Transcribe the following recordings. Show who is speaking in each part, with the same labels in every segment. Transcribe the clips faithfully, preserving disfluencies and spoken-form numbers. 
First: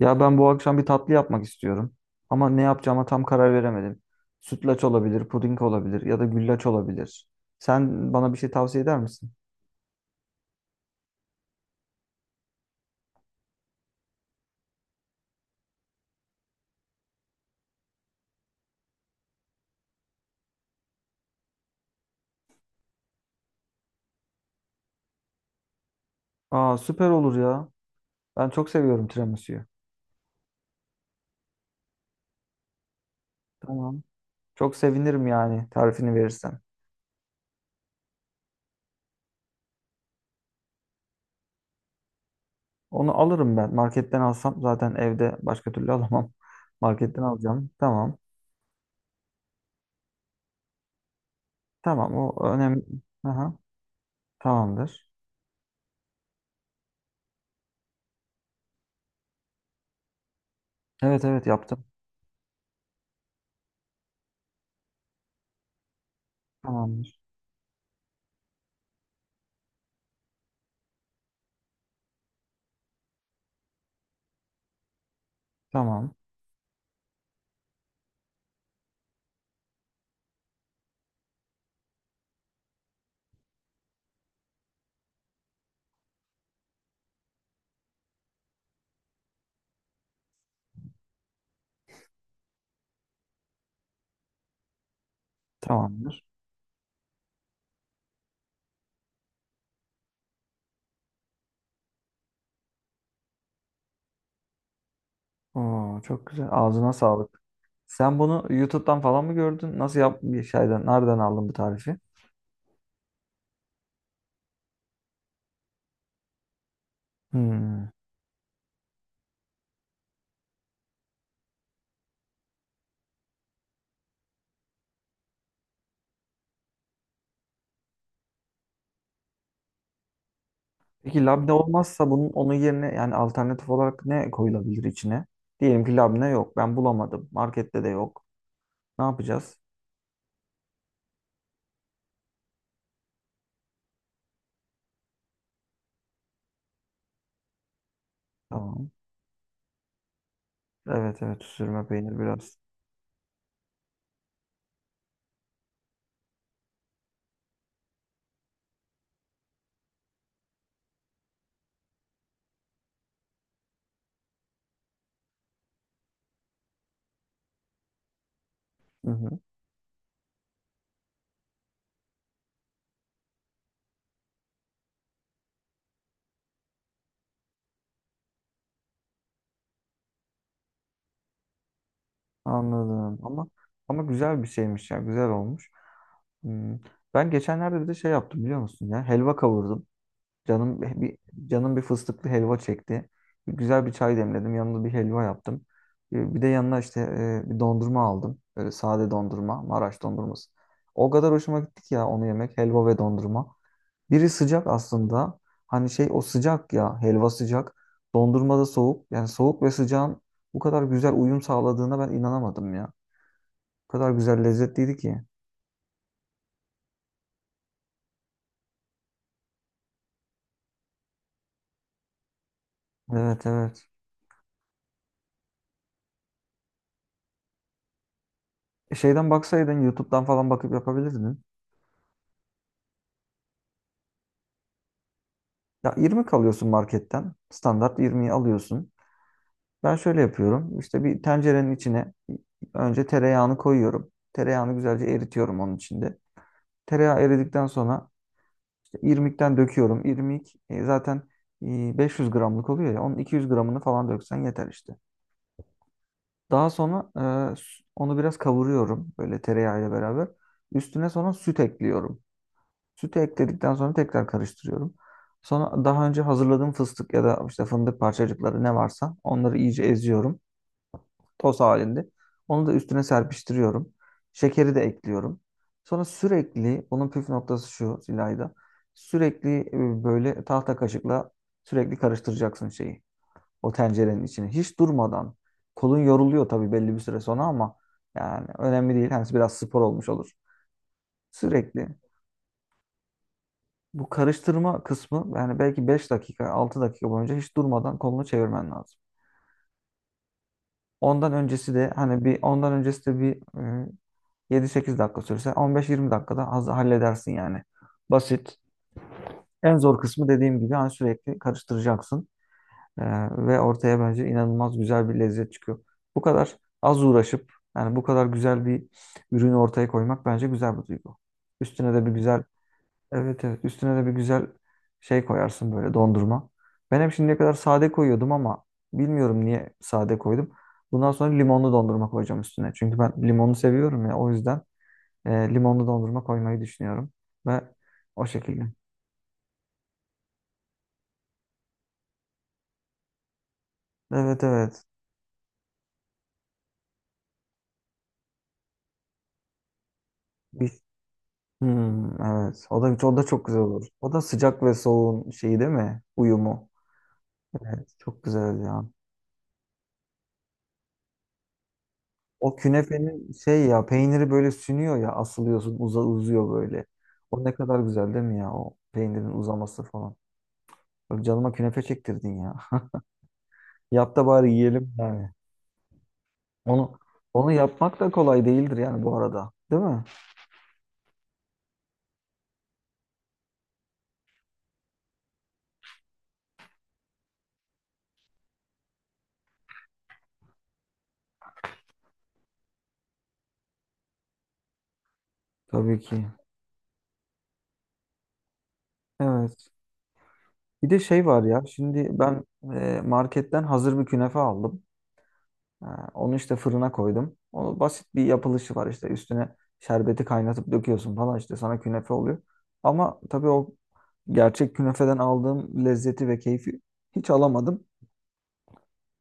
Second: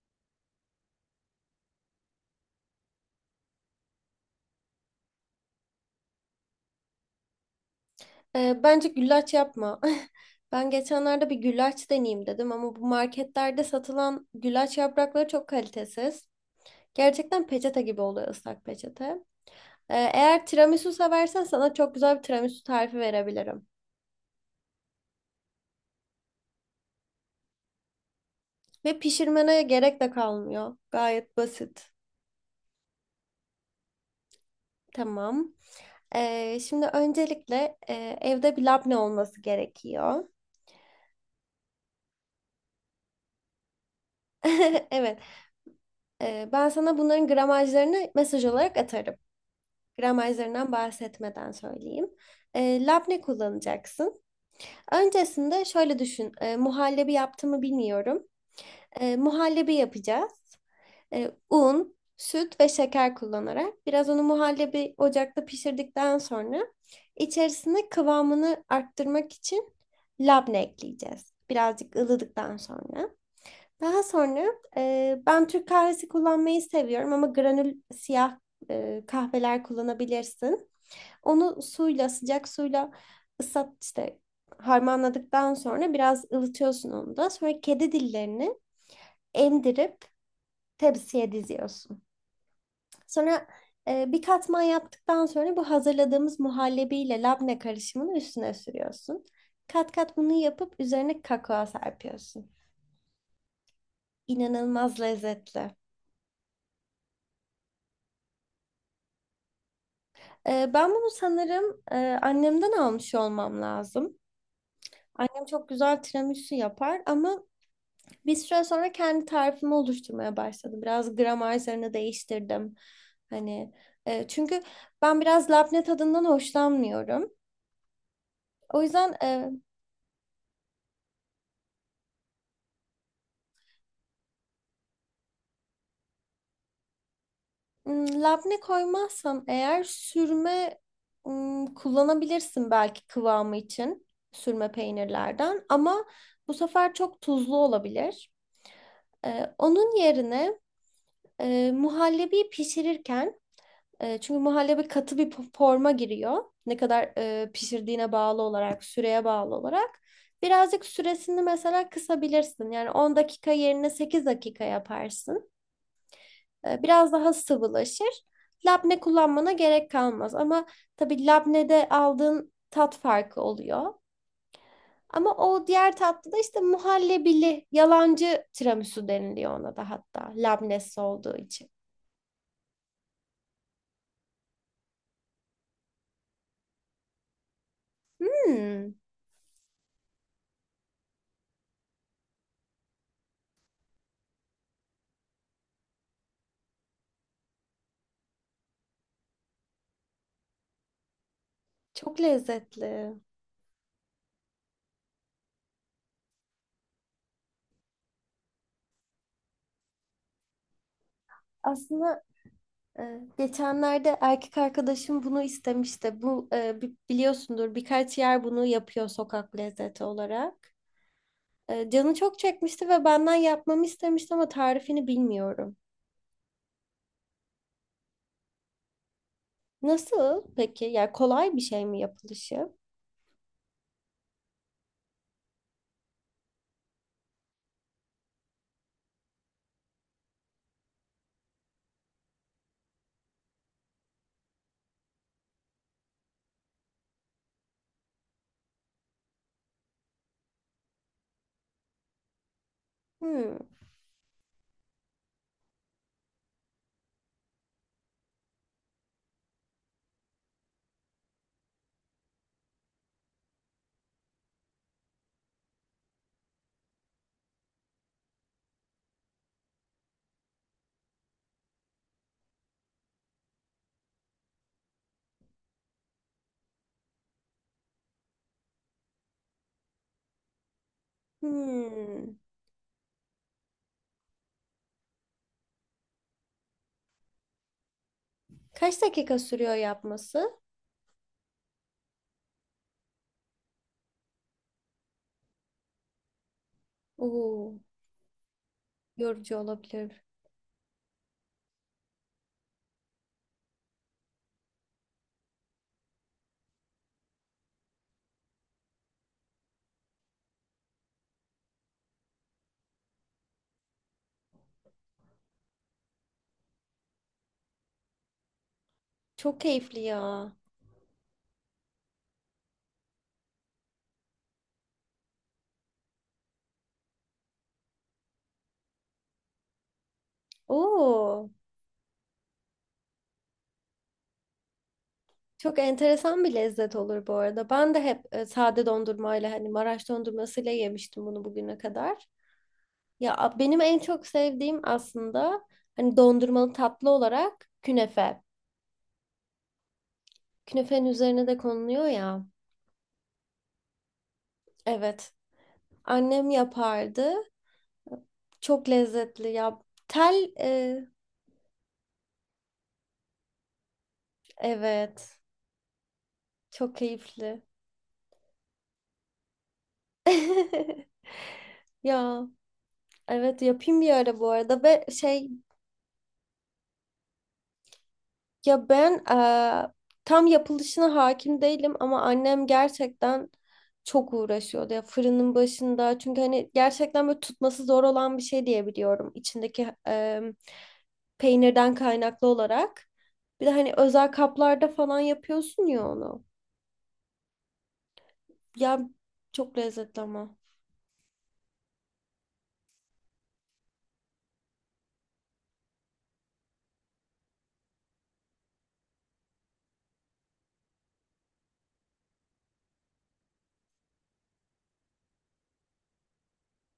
Speaker 1: Ya ben bu akşam bir tatlı yapmak istiyorum. Ama ne yapacağıma tam karar veremedim. Sütlaç olabilir, puding olabilir ya da güllaç olabilir. Sen bana bir şey tavsiye eder misin?
Speaker 2: Ee, bence güllaç yapma. Ben geçenlerde bir güllaç deneyeyim dedim ama bu marketlerde satılan güllaç yaprakları çok kalitesiz. Gerçekten peçete gibi oluyor ıslak peçete. Ee, eğer tiramisu seversen sana çok güzel bir tiramisu tarifi verebilirim.
Speaker 1: Aa, süper olur ya. Ben çok seviyorum tiramisu'yu.
Speaker 2: Ve pişirmene gerek de kalmıyor. Gayet
Speaker 1: Tamam.
Speaker 2: basit.
Speaker 1: Çok sevinirim yani tarifini verirsen.
Speaker 2: Tamam. Ee, şimdi öncelikle e, evde bir labne olması gerekiyor.
Speaker 1: Onu alırım ben. Marketten alsam zaten evde başka türlü alamam. Marketten
Speaker 2: Evet.
Speaker 1: alacağım. Tamam.
Speaker 2: Ee, ben sana bunların gramajlarını mesaj olarak atarım.
Speaker 1: Tamam, o önemli.
Speaker 2: Gramajlarından
Speaker 1: Aha,
Speaker 2: bahsetmeden söyleyeyim. E,
Speaker 1: tamamdır.
Speaker 2: labne kullanacaksın. Öncesinde şöyle düşün. E, muhallebi yaptığımı bilmiyorum.
Speaker 1: Evet
Speaker 2: E,
Speaker 1: evet, yaptım.
Speaker 2: muhallebi yapacağız. E, un, süt ve şeker kullanarak biraz onu muhallebi
Speaker 1: Tamamdır.
Speaker 2: ocakta pişirdikten sonra içerisine kıvamını arttırmak için labne ekleyeceğiz. Birazcık ılıdıktan sonra.
Speaker 1: Tamam.
Speaker 2: Daha sonra e, ben Türk kahvesi kullanmayı seviyorum ama granül siyah e, kahveler kullanabilirsin. Onu suyla, sıcak suyla ıslat işte harmanladıktan sonra biraz ılıtıyorsun onu da. Sonra kedi dillerini emdirip tepsiye diziyorsun. Sonra
Speaker 1: Tamamdır.
Speaker 2: e, bir katman yaptıktan sonra bu hazırladığımız muhallebiyle labne karışımını üstüne sürüyorsun. Kat kat bunu yapıp üzerine kakao serpiyorsun.
Speaker 1: Oo, çok güzel. Ağzına
Speaker 2: İnanılmaz
Speaker 1: sağlık.
Speaker 2: lezzetli.
Speaker 1: Sen bunu YouTube'dan falan mı gördün? Nasıl yap bir şeyden, nereden aldın bu tarifi?
Speaker 2: E, ben bunu sanırım e, annemden almış olmam lazım. Annem
Speaker 1: Hmm.
Speaker 2: çok güzel tiramisu yapar ama bir süre sonra kendi tarifimi oluşturmaya başladım. Biraz gramerlerini değiştirdim. Hani e, çünkü ben biraz labne tadından hoşlanmıyorum. O
Speaker 1: Peki
Speaker 2: yüzden
Speaker 1: labne
Speaker 2: e,
Speaker 1: olmazsa bunun onun yerine yani alternatif olarak ne koyulabilir içine? Diyelim ki labne yok. Ben bulamadım. Markette de yok. Ne yapacağız?
Speaker 2: m, labne koymazsam eğer sürme m, kullanabilirsin belki kıvamı için sürme peynirlerden ama bu
Speaker 1: Tamam.
Speaker 2: sefer çok tuzlu olabilir.
Speaker 1: Evet evet,
Speaker 2: E,
Speaker 1: sürme
Speaker 2: onun
Speaker 1: peynir biraz.
Speaker 2: yerine e, muhallebi pişirirken E, çünkü muhallebi katı bir po- forma giriyor. Ne kadar e, pişirdiğine bağlı olarak, süreye bağlı olarak. Birazcık süresini mesela kısabilirsin. Yani on dakika yerine sekiz dakika yaparsın. E,
Speaker 1: Hı
Speaker 2: biraz
Speaker 1: hı.
Speaker 2: daha sıvılaşır. Labne kullanmana gerek kalmaz. Ama tabii labnede aldığın tat farkı oluyor. Ama o diğer tatlı da işte muhallebili, yalancı tiramisu deniliyor ona da hatta.
Speaker 1: Anladım.
Speaker 2: Labnesi
Speaker 1: Ama
Speaker 2: olduğu için.
Speaker 1: ama güzel bir şeymiş ya. Güzel olmuş. Hmm. Ben geçenlerde bir de şey yaptım biliyor musun ya? Helva kavurdum. Canım
Speaker 2: Hmm,
Speaker 1: bir canım bir fıstıklı helva çekti. Bir güzel bir çay demledim. Yanında bir helva yaptım. Ee, Bir de yanına işte e, bir dondurma aldım. Böyle sade dondurma, Maraş dondurması. O kadar hoşuma gitti ki ya, onu yemek, helva ve dondurma. Biri
Speaker 2: çok
Speaker 1: sıcak aslında.
Speaker 2: lezzetli.
Speaker 1: Hani şey, o sıcak ya, helva sıcak. Dondurma da soğuk. Yani soğuk ve sıcağın bu kadar güzel uyum sağladığına ben inanamadım ya. O kadar güzel
Speaker 2: Aslında
Speaker 1: lezzetliydi ki.
Speaker 2: Ee, geçenlerde erkek arkadaşım bunu istemişti. Bu e, bi- biliyorsundur birkaç yer bunu yapıyor sokak lezzeti olarak.
Speaker 1: Evet evet.
Speaker 2: E, Canı çok çekmişti ve benden yapmamı istemişti ama tarifini bilmiyorum.
Speaker 1: E, Şeyden baksaydın YouTube'dan falan bakıp yapabilirdin.
Speaker 2: Nasıl peki? Yani kolay bir şey mi yapılışı?
Speaker 1: Ya yirmi kalıyorsun marketten. Standart yirmiyi alıyorsun. Ben şöyle yapıyorum. İşte bir tencerenin içine önce tereyağını koyuyorum. Tereyağını güzelce eritiyorum onun içinde. Tereyağı eridikten sonra işte irmikten döküyorum. İrmik e, zaten e, beş yüz gramlık oluyor ya. Onun iki yüz gramını falan döksen yeter işte.
Speaker 2: Hmm.
Speaker 1: Daha sonra e, s- onu biraz kavuruyorum böyle tereyağıyla beraber. Üstüne sonra süt ekliyorum. Sütü ekledikten sonra tekrar karıştırıyorum. Sonra daha önce hazırladığım fıstık ya da işte fındık parçacıkları ne varsa onları iyice eziyorum. Toz halinde. Onu da üstüne serpiştiriyorum. Şekeri de ekliyorum. Sonra sürekli, bunun püf noktası şu Zilayda. Sürekli e, böyle tahta kaşıkla sürekli karıştıracaksın şeyi. O tencerenin içini.
Speaker 2: Hmm.
Speaker 1: Hiç durmadan. Kolun yoruluyor tabii belli bir süre sonra ama yani önemli değil. Hani biraz spor olmuş olur.
Speaker 2: Kaç dakika
Speaker 1: Sürekli.
Speaker 2: sürüyor yapması?
Speaker 1: Bu karıştırma kısmı yani belki beş dakika altı dakika boyunca hiç durmadan kolunu çevirmen lazım.
Speaker 2: Oo,
Speaker 1: Ondan öncesi
Speaker 2: yorucu
Speaker 1: de hani bir
Speaker 2: olabilir.
Speaker 1: ondan öncesi de bir e, yedi sekiz dakika sürse on beş yirmi dakikada az halledersin yani. Basit. En zor kısmı dediğim gibi hani sürekli karıştıracaksın. E, ve ortaya bence inanılmaz güzel bir lezzet çıkıyor. Bu kadar az uğraşıp yani bu kadar güzel bir ürünü ortaya koymak bence güzel bir duygu.
Speaker 2: Çok
Speaker 1: Üstüne de bir
Speaker 2: keyifli
Speaker 1: güzel
Speaker 2: ya.
Speaker 1: evet evet, üstüne de bir güzel şey koyarsın böyle, dondurma. Ben hep şimdiye kadar sade koyuyordum ama bilmiyorum niye sade koydum. Bundan sonra limonlu dondurma koyacağım üstüne. Çünkü ben limonu
Speaker 2: Oo,
Speaker 1: seviyorum ya, o yüzden e, limonlu dondurma koymayı düşünüyorum. Ve
Speaker 2: çok
Speaker 1: o
Speaker 2: enteresan
Speaker 1: şekilde.
Speaker 2: bir lezzet olur bu arada. Ben de hep e, sade dondurmayla hani Maraş dondurmasıyla yemiştim bunu bugüne
Speaker 1: Evet
Speaker 2: kadar.
Speaker 1: evet.
Speaker 2: Ya a- benim en çok sevdiğim aslında hani dondurmalı tatlı olarak künefe.
Speaker 1: Bir... Hmm, evet. O da, o da
Speaker 2: Künefenin
Speaker 1: çok güzel
Speaker 2: üzerine de
Speaker 1: olur. O da
Speaker 2: konuluyor
Speaker 1: sıcak
Speaker 2: ya.
Speaker 1: ve soğuğun şeyi değil mi? Uyumu.
Speaker 2: Evet.
Speaker 1: Evet, çok güzel
Speaker 2: Annem
Speaker 1: ya.
Speaker 2: yapardı. Çok lezzetli ya.
Speaker 1: O
Speaker 2: Tel e,
Speaker 1: künefenin şey, ya peyniri böyle sünüyor ya, asılıyorsun, uza, uzuyor böyle. O ne
Speaker 2: evet.
Speaker 1: kadar güzel değil mi ya, o
Speaker 2: Çok
Speaker 1: peynirin uzaması
Speaker 2: keyifli.
Speaker 1: falan. Böyle canıma künefe çektirdin ya. Yap da bari
Speaker 2: Ya,
Speaker 1: yiyelim yani.
Speaker 2: evet yapayım bir ara bu
Speaker 1: Onu
Speaker 2: arada ve
Speaker 1: onu
Speaker 2: şey,
Speaker 1: yapmak da kolay değildir yani bu arada. Değil mi?
Speaker 2: ya ben eee, tam yapılışına hakim değilim ama annem gerçekten çok uğraşıyordu ya fırının başında çünkü hani gerçekten böyle tutması zor olan bir şey diye biliyorum içindeki eee, peynirden kaynaklı olarak. Bir de
Speaker 1: Tabii
Speaker 2: hani
Speaker 1: ki.
Speaker 2: özel kaplarda falan yapıyorsun ya onu.
Speaker 1: Evet. Bir de şey
Speaker 2: Ya
Speaker 1: var ya,
Speaker 2: çok
Speaker 1: şimdi
Speaker 2: lezzetli
Speaker 1: ben
Speaker 2: ama.
Speaker 1: e, marketten hazır bir künefe aldım. Ha, onu işte fırına koydum. Onu basit bir yapılışı var, işte üstüne şerbeti kaynatıp döküyorsun falan, işte sana künefe oluyor. Ama tabii o gerçek künefeden aldığım lezzeti ve keyfi hiç alamadım.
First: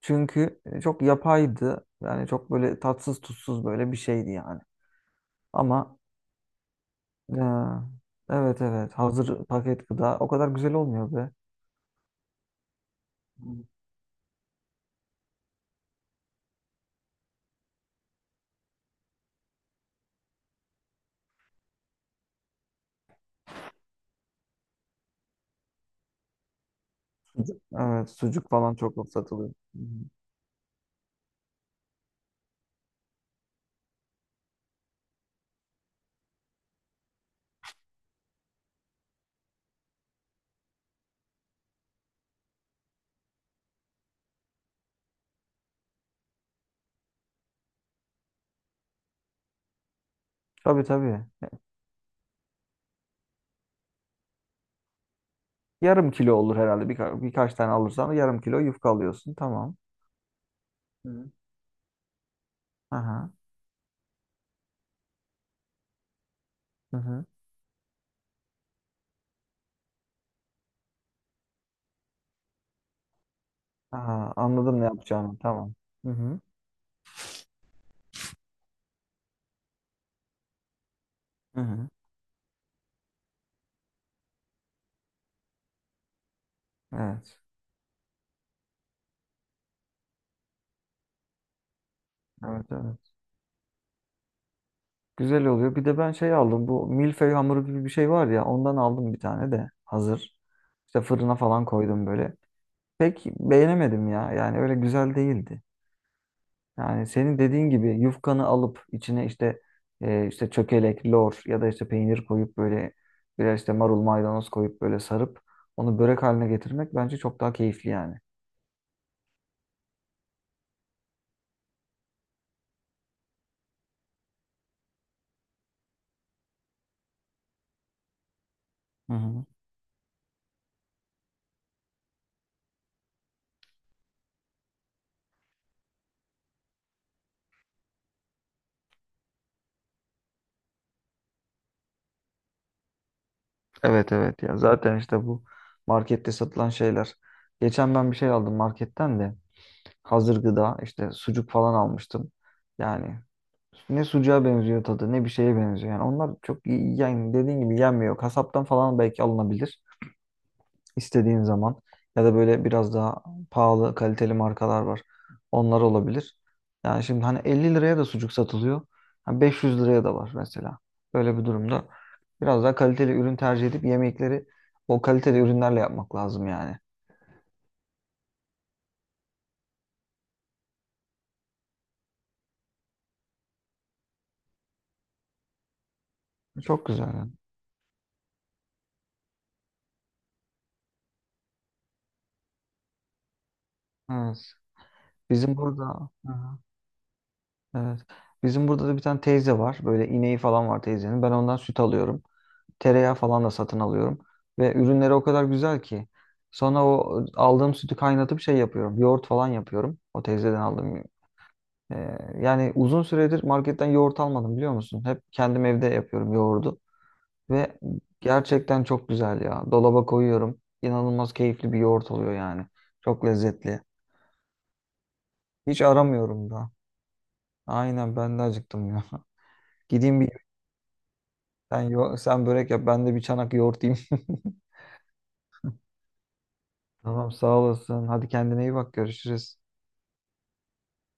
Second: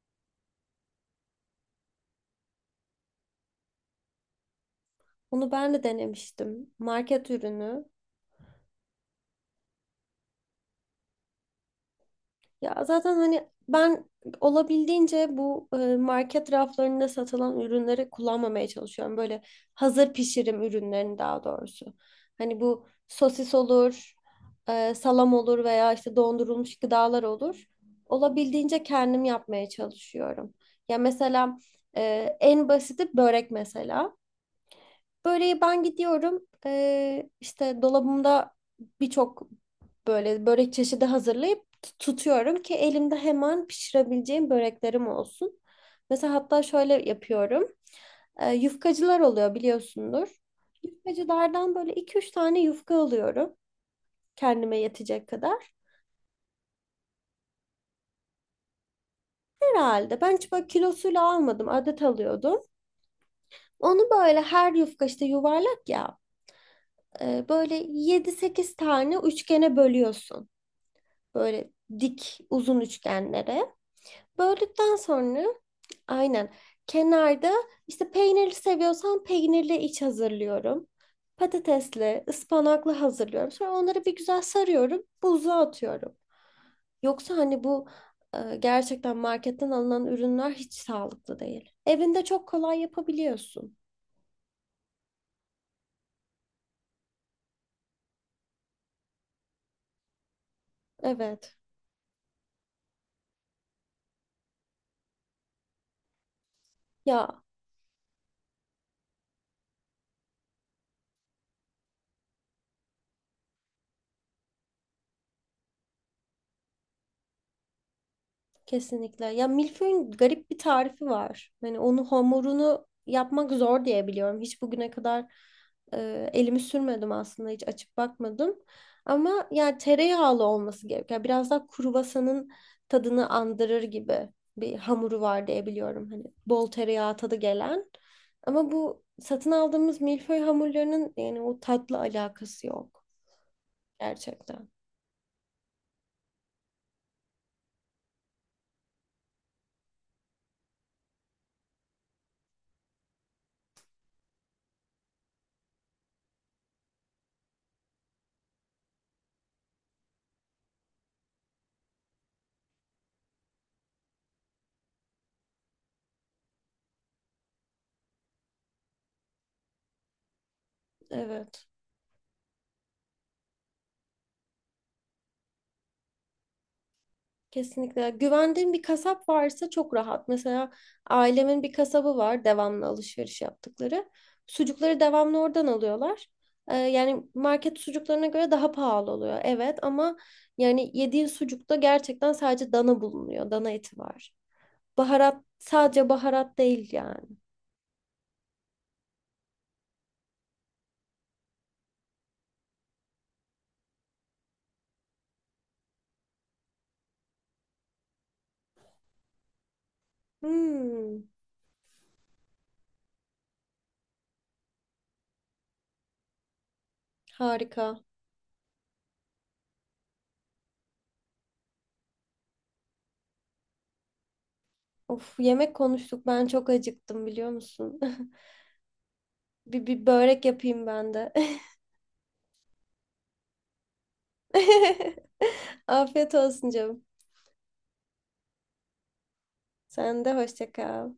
Speaker 1: Çünkü e, çok yapaydı. Yani çok böyle tatsız tutsuz böyle bir şeydi yani.
Speaker 2: Onu ben de
Speaker 1: Ama
Speaker 2: denemiştim. Market
Speaker 1: e,
Speaker 2: ürünü.
Speaker 1: evet evet, hazır paket gıda o kadar güzel olmuyor be.
Speaker 2: Ya zaten hani ben olabildiğince bu e, market raflarında satılan ürünleri kullanmamaya çalışıyorum. Böyle hazır pişirim ürünlerini daha doğrusu. Hani bu sosis olur, e, salam olur veya işte dondurulmuş gıdalar
Speaker 1: Sucuk,
Speaker 2: olur.
Speaker 1: evet sucuk falan
Speaker 2: Olabildiğince
Speaker 1: çok
Speaker 2: kendim
Speaker 1: satılıyor.
Speaker 2: yapmaya
Speaker 1: Hı hı.
Speaker 2: çalışıyorum. Ya mesela, e, en basiti börek mesela. Böreği ben gidiyorum. Ee, işte dolabımda birçok böyle börek çeşidi hazırlayıp t- tutuyorum ki elimde hemen pişirebileceğim böreklerim olsun. Mesela hatta şöyle yapıyorum. Ee, yufkacılar oluyor biliyorsundur.
Speaker 1: Tabii tabii.
Speaker 2: Yufkacılardan böyle iki üç tane yufka alıyorum. Kendime yetecek kadar.
Speaker 1: Yarım kilo olur herhalde. Birka birkaç tane alırsan yarım kilo yufka alıyorsun. Tamam.
Speaker 2: Herhalde. Ben hiç böyle kilosuyla
Speaker 1: Hı.
Speaker 2: almadım. Adet alıyordum.
Speaker 1: Aha.
Speaker 2: Onu böyle her yufka işte yuvarlak ya.
Speaker 1: Hı hı.
Speaker 2: e, Böyle yedi sekiz tane üçgene bölüyorsun. Böyle dik uzun üçgenlere.
Speaker 1: Aha, anladım ne
Speaker 2: Böldükten
Speaker 1: yapacağını.
Speaker 2: sonra
Speaker 1: Tamam. Hı hı.
Speaker 2: aynen kenarda işte peynirli seviyorsan peynirli iç hazırlıyorum.
Speaker 1: Hı hı.
Speaker 2: Patatesli, ıspanaklı hazırlıyorum. Sonra onları bir güzel sarıyorum, buzluğa atıyorum. Yoksa
Speaker 1: Evet.
Speaker 2: hani bu e, gerçekten marketten alınan ürünler hiç sağlıklı değil. Evinde çok
Speaker 1: Evet,
Speaker 2: kolay
Speaker 1: evet.
Speaker 2: yapabiliyorsun.
Speaker 1: Güzel oluyor. Bir de ben şey aldım. Bu milföy hamuru gibi bir şey var ya. Ondan aldım bir tane de. Hazır. İşte fırına
Speaker 2: Evet.
Speaker 1: falan koydum böyle. Pek beğenemedim ya. Yani öyle güzel değildi. Yani senin
Speaker 2: Ya,
Speaker 1: dediğin gibi yufkanı alıp içine işte e, işte çökelek, lor ya da işte peynir koyup böyle biraz işte marul maydanoz koyup böyle sarıp onu börek haline getirmek bence çok daha keyifli yani.
Speaker 2: kesinlikle. Ya milföyün garip bir tarifi var. Hani onu hamurunu yapmak zor diye biliyorum. Hiç bugüne kadar e, elimi sürmedim aslında. Hiç açıp bakmadım.
Speaker 1: Hı hı.
Speaker 2: Ama yani tereyağlı olması gerekiyor. Yani biraz daha kruvasanın tadını andırır gibi bir hamuru var diye biliyorum. Hani bol tereyağı tadı gelen. Ama bu satın aldığımız milföy hamurlarının yani o tatla alakası yok.
Speaker 1: Evet evet, ya
Speaker 2: Gerçekten.
Speaker 1: zaten işte bu markette satılan şeyler. Geçen ben bir şey aldım marketten de hazır gıda işte sucuk falan almıştım. Yani ne sucuğa benziyor tadı ne bir şeye benziyor. Yani onlar çok iyi- yani dediğin gibi yenmiyor. Kasaptan falan belki alınabilir. İstediğin zaman ya da böyle biraz daha pahalı kaliteli markalar var. Onlar olabilir. Yani şimdi hani elli liraya da sucuk satılıyor. Hani beş yüz liraya da var mesela. Böyle bir
Speaker 2: Evet.
Speaker 1: durumda biraz daha kaliteli ürün tercih edip yemekleri o kaliteli ürünlerle yapmak lazım yani.
Speaker 2: Kesinlikle. Güvendiğim bir kasap varsa çok rahat. Mesela ailemin bir kasabı var devamlı alışveriş yaptıkları. Sucukları devamlı oradan alıyorlar. Ee,
Speaker 1: Çok güzel,
Speaker 2: yani
Speaker 1: yani.
Speaker 2: market sucuklarına göre daha pahalı oluyor. Evet ama yani yediğin sucukta gerçekten sadece dana bulunuyor. Dana eti var.
Speaker 1: Evet.
Speaker 2: Baharat
Speaker 1: Bizim
Speaker 2: sadece
Speaker 1: burada hı
Speaker 2: baharat
Speaker 1: hı,
Speaker 2: değil yani.
Speaker 1: evet. Bizim burada da bir tane teyze var. Böyle ineği falan var teyzenin. Ben ondan süt alıyorum. Tereyağı falan da satın alıyorum. Ve ürünleri o kadar güzel ki. Sonra o aldığım sütü kaynatıp şey yapıyorum. Yoğurt falan yapıyorum. O teyzeden aldığım.
Speaker 2: Hmm,
Speaker 1: e, Yani uzun süredir marketten yoğurt almadım biliyor musun? Hep kendim evde yapıyorum yoğurdu. Ve
Speaker 2: harika.
Speaker 1: gerçekten çok güzel ya. Dolaba koyuyorum. İnanılmaz keyifli bir yoğurt oluyor yani. Çok lezzetli.
Speaker 2: Of, yemek
Speaker 1: Hiç
Speaker 2: konuştuk. Ben
Speaker 1: aramıyorum
Speaker 2: çok
Speaker 1: da.
Speaker 2: acıktım biliyor musun?
Speaker 1: Aynen, ben de acıktım ya.
Speaker 2: Bir, bir
Speaker 1: Gideyim bir
Speaker 2: börek yapayım ben de.
Speaker 1: sen, yo- sen börek yap, ben de bir çanak yoğurt yiyeyim.
Speaker 2: Afiyet olsun canım.
Speaker 1: Tamam, sağ olasın. Hadi kendine iyi bak, görüşürüz.
Speaker 2: Sen de hoşça kal.